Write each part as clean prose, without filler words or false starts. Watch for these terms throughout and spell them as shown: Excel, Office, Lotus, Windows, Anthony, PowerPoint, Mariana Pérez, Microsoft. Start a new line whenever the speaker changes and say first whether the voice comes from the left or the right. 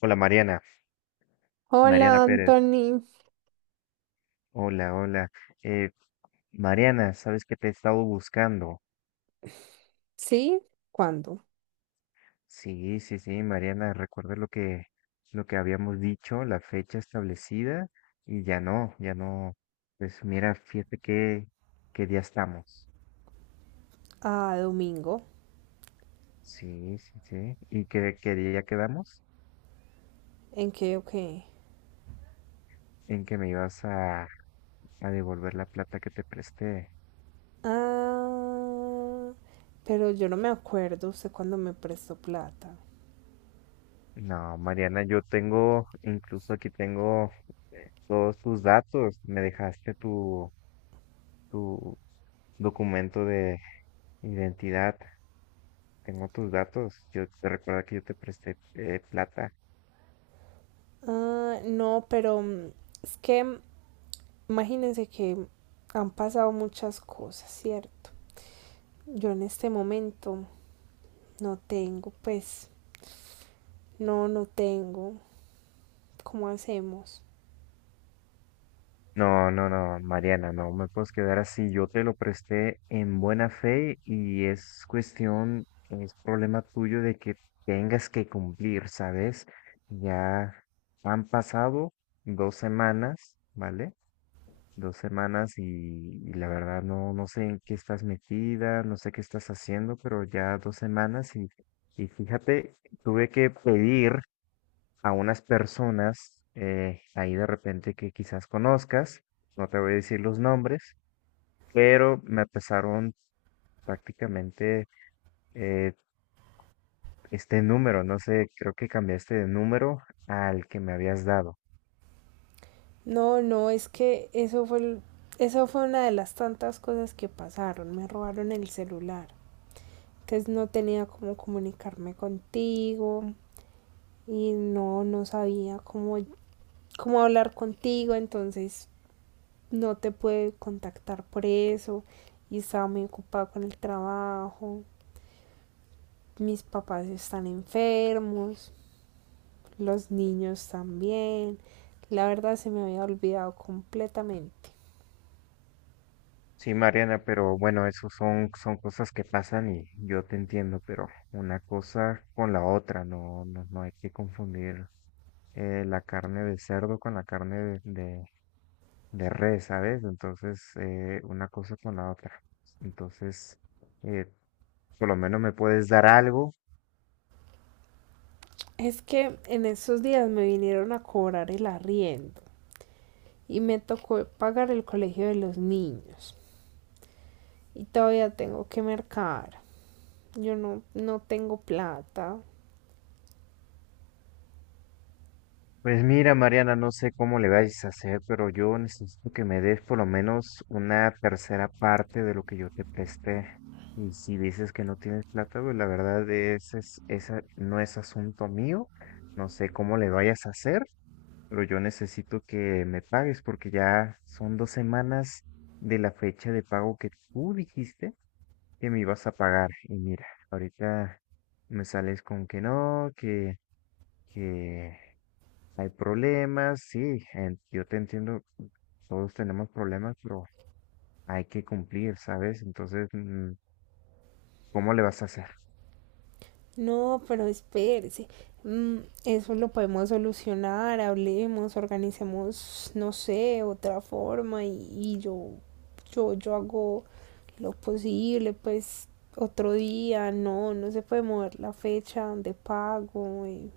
left: Hola, Mariana, Mariana
right: Hola,
left: Pérez.
right: Anthony.
left: Hola, hola. Eh, Mariana, sabes que te he estado buscando.
right: ¿Sí? ¿Cuándo?
left: Sí, sí, sí, Mariana, recuerda lo que habíamos dicho, la fecha establecida y ya no, ya no. Pues mira, fíjate qué día estamos.
right: Ah, domingo.
left: Sí, sí, sí. ¿Y qué día quedamos?
right: ¿En qué o qué?
left: En que me ibas a devolver la plata que te presté.
right: Ah, pero yo no me acuerdo usted cuándo me prestó plata.
left: No, Mariana, yo tengo, incluso aquí tengo todos tus datos. Me dejaste tu documento de identidad. Tengo tus datos. Yo te recuerdo que yo te presté plata.
right: Ah, no, pero es que imagínense que han pasado muchas cosas, ¿cierto? Yo en este momento no tengo, pues, no tengo. ¿Cómo hacemos?
left: No, no, no, Mariana, no me puedes quedar así. Yo te lo presté en buena fe y es cuestión, es problema tuyo de que tengas que cumplir, ¿sabes? Ya han pasado 2 semanas, ¿vale? 2 semanas y la verdad, no, no sé en qué estás metida, no sé qué estás haciendo, pero ya 2 semanas y fíjate, tuve que pedir a unas personas ahí de repente, que quizás conozcas, no te voy a decir los nombres, pero me pasaron prácticamente eh, este número, no sé, creo que cambiaste de número al que me habías dado.
right: No, no, es que eso fue, eso fue una de las tantas cosas que pasaron. Me robaron el celular. Entonces no tenía cómo comunicarme contigo y no sabía cómo hablar contigo. Entonces no te pude contactar por eso y estaba muy ocupada con el trabajo. Mis papás están enfermos, los niños también. La verdad se me había olvidado completamente.
left: Sí, Mariana, pero bueno, eso son cosas que pasan y yo te entiendo, pero una cosa con la otra, no, no, no hay que confundir, la carne de cerdo con la carne de res, ¿sabes? Entonces, una cosa con la otra. Entonces, eh, por lo menos me puedes dar algo.
right: Es que en esos días me vinieron a cobrar el arriendo y me tocó pagar el colegio de los niños. Y todavía tengo que mercar. Yo no tengo plata.
left: Pues mira, Mariana, no sé cómo le vais a hacer, pero yo necesito que me des por lo menos una tercera parte de lo que yo te presté. Y si dices que no tienes plata, pues la verdad esa no es asunto mío. No sé cómo le vayas a hacer, pero yo necesito que me pagues porque ya son 2 semanas de la fecha de pago que tú dijiste que me ibas a pagar. Y mira, ahorita me sales con que no, que hay problemas, sí, yo te entiendo, todos tenemos problemas, pero hay que cumplir, ¿sabes? Entonces, ¿cómo le vas a hacer?
right: No, pero espérese. Mm, Eso lo podemos solucionar, hablemos, organicemos, no sé, otra forma y yo hago lo posible, pues otro día, no, no se puede mover la fecha de pago,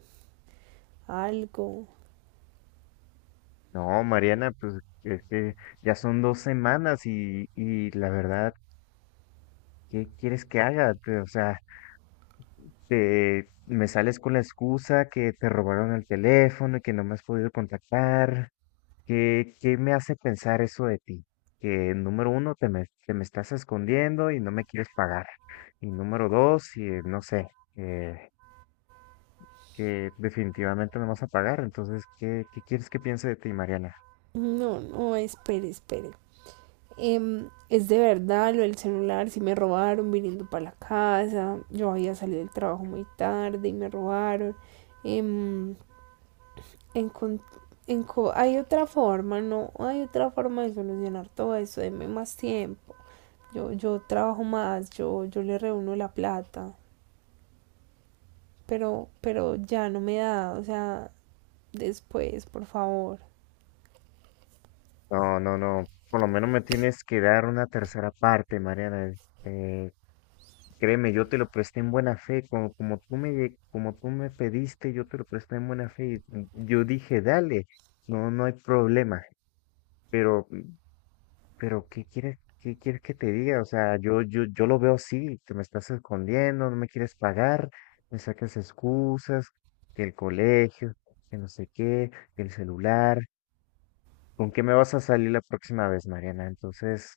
right: algo.
left: No, Mariana, pues es que ya son dos semanas y la verdad, ¿qué quieres que haga? O sea, me sales con la excusa que te robaron el teléfono y que no me has podido contactar. ¿Qué me hace pensar eso de ti? Que número uno, que me estás escondiendo y no me quieres pagar. Y número dos, no sé, eh, que definitivamente no vas a pagar. Entonces, ¿qué quieres que piense de ti, Mariana?
right: No, no, espere, espere. Es de verdad lo del celular, si me robaron viniendo para la casa, yo había salido del trabajo muy tarde y me robaron. Em, encon- hay otra forma, no, hay otra forma de solucionar todo eso, denme más tiempo. Yo trabajo más, yo le reúno la plata, pero ya no me da, o sea, después, por favor.
left: No, no, no. Por lo menos me tienes que dar una tercera parte, Mariana. Eh, Créeme, yo te lo presté en buena fe. Como como tú me pediste, yo te lo presté en buena fe. Y yo dije, dale, no, no hay problema. Pero Pero ¿qué quieres que te diga? O sea, yo lo veo así, que me estás escondiendo, no me quieres pagar, me sacas excusas, que el colegio, que no sé qué, que el celular. ¿Con qué me vas a salir la próxima vez, Mariana? Entonces,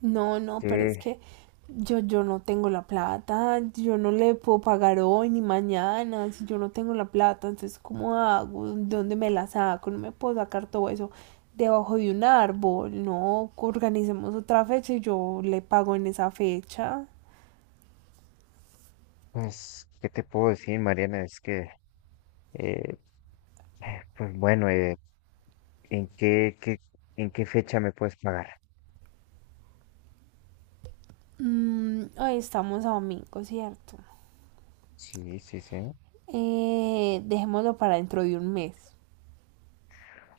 right: No, no, pero es
left: ¿qué,
right: que yo no tengo la plata, yo no le puedo pagar hoy ni mañana, si yo no tengo la plata, entonces ¿cómo hago? ¿De dónde me la saco? No me puedo sacar todo eso debajo de un árbol, no, organicemos otra fecha y yo le pago en esa fecha.
left: pues, qué te puedo decir, Mariana? Es que, eh, pues bueno, ¿en qué, qué, en qué fecha me puedes pagar?
right: Hoy estamos a domingo, ¿cierto?
left: Sí, sí, sí.
right: Dejémoslo para dentro de un mes.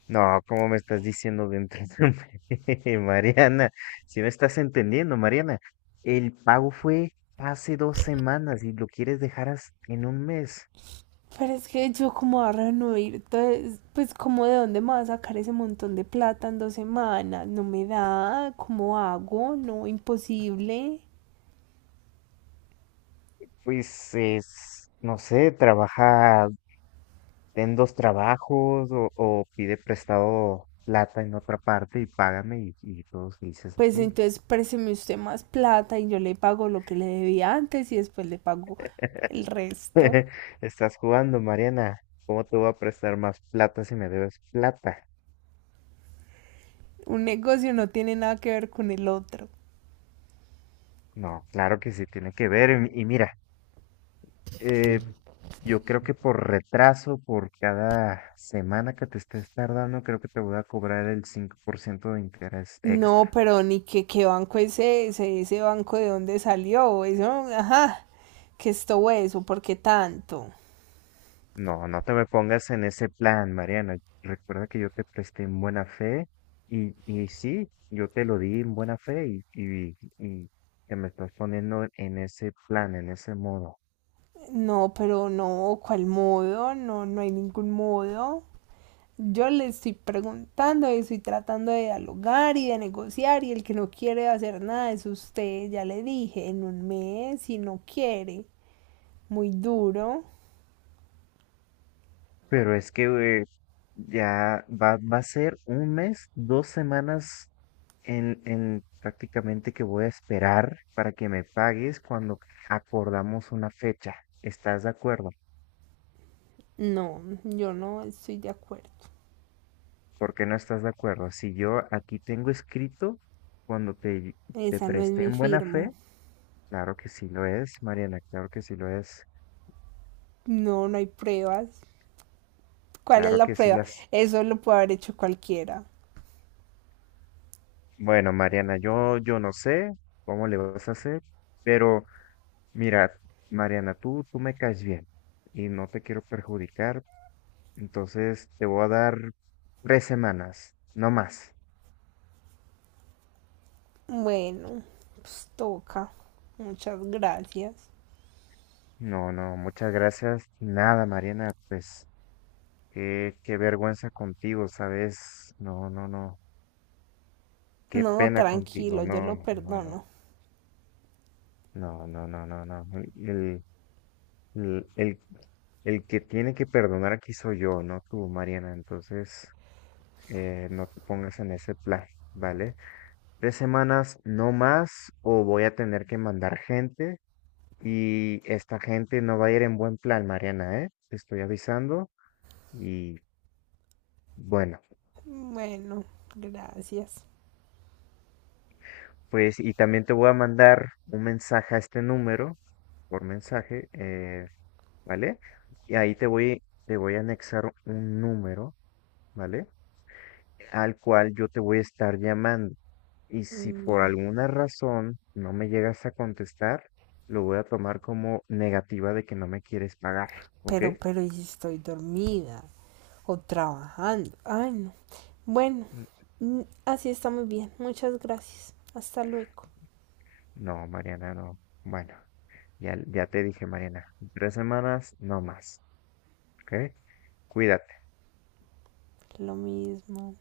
left: No, ¿cómo me estás diciendo de entretenerme, Mariana? Si no estás entendiendo, Mariana, el pago fue hace 2 semanas y lo quieres dejar en un mes.
right: Pero es que yo como a reunir, entonces, pues como de dónde me va a sacar ese montón de plata en dos semanas, no me da, ¿cómo hago? No, imposible.
left: Pues es, no sé, trabaja en 2 trabajos o pide prestado plata en otra parte y págame y todos felices
right: Pues
left: aquí.
right: entonces présteme usted más plata y yo le pago lo que le debía antes y después le pago el resto.
left: Estás jugando, Mariana. ¿Cómo te voy a prestar más plata si me debes plata?
right: Un negocio no tiene nada que ver con el otro.
left: No, claro que sí tiene que ver. Y mira. Eh, yo creo que por retraso, por cada semana que te estés tardando, creo que te voy a cobrar el 5% de interés
right: No,
left: extra.
right: pero ni que qué banco es ese, ese banco de dónde salió, eso, ajá, que esto eso, ¿por qué tanto?
left: No, no te me pongas en ese plan, Mariana. Recuerda que yo te presté en buena fe y sí, yo te lo di en buena fe y que me estás poniendo en ese plan, en ese modo.
right: No, pero no, ¿cuál modo? No, no hay ningún modo. Yo le estoy preguntando y estoy tratando de dialogar y de negociar y el que no quiere hacer nada es usted, ya le dije, en un mes, si no quiere, muy duro.
left: Pero es que eh, ya va, a ser un mes, 2 semanas en prácticamente, que voy a esperar para que me pagues cuando acordamos una fecha. ¿Estás de acuerdo?
right: No, yo no estoy de acuerdo.
left: ¿Por qué no estás de acuerdo? Si yo aquí tengo escrito cuando te
right: Esa no es
left: presté
right: mi
left: en buena
right: firma.
left: fe, claro que sí lo es, Mariana, claro que sí lo es,
right: No, no hay pruebas. ¿Cuál es
left: claro
right: la
left: que sí
right: prueba?
left: las.
right: Eso lo puede haber hecho cualquiera.
left: Bueno, Mariana, yo no sé cómo le vas a hacer, pero mira, Mariana, tú me caes bien y no te quiero perjudicar. Entonces te voy a dar 3 semanas, no más.
right: Bueno, pues toca. Muchas gracias.
left: No, no, muchas gracias. Nada, Mariana, pues qué vergüenza contigo, ¿sabes? No, no, no. Qué
right: No,
left: pena contigo.
right: tranquilo, yo
left: No,
right: lo
left: no, no, no.
right: perdono.
left: No, no, no, no, no. El, el, el, el que tiene que perdonar aquí soy yo, no tú, Mariana. Entonces, no te pongas en ese plan, ¿vale? Tres semanas, no más, o voy a tener que mandar gente. Y esta gente no va a ir en buen plan, Mariana, ¿eh? Te estoy avisando. Y bueno,
right: Bueno, gracias.
left: pues, y también te voy a mandar un mensaje a este número, por mensaje, ¿vale? Y ahí te voy a anexar un número, ¿vale? Al cual yo te voy a estar llamando. Y si por
right: Bueno.
left: alguna razón no me llegas a contestar, lo voy a tomar como negativa de que no me quieres pagar, ¿ok?
right: Pero, ¿y si estoy dormida o trabajando? Ay, no. Bueno, así está muy bien. Muchas gracias. Hasta luego.
left: No, Mariana, no. Bueno, ya, ya te dije, Mariana, en 3 semanas no más, ¿ok? Cuídate.
right: Lo mismo.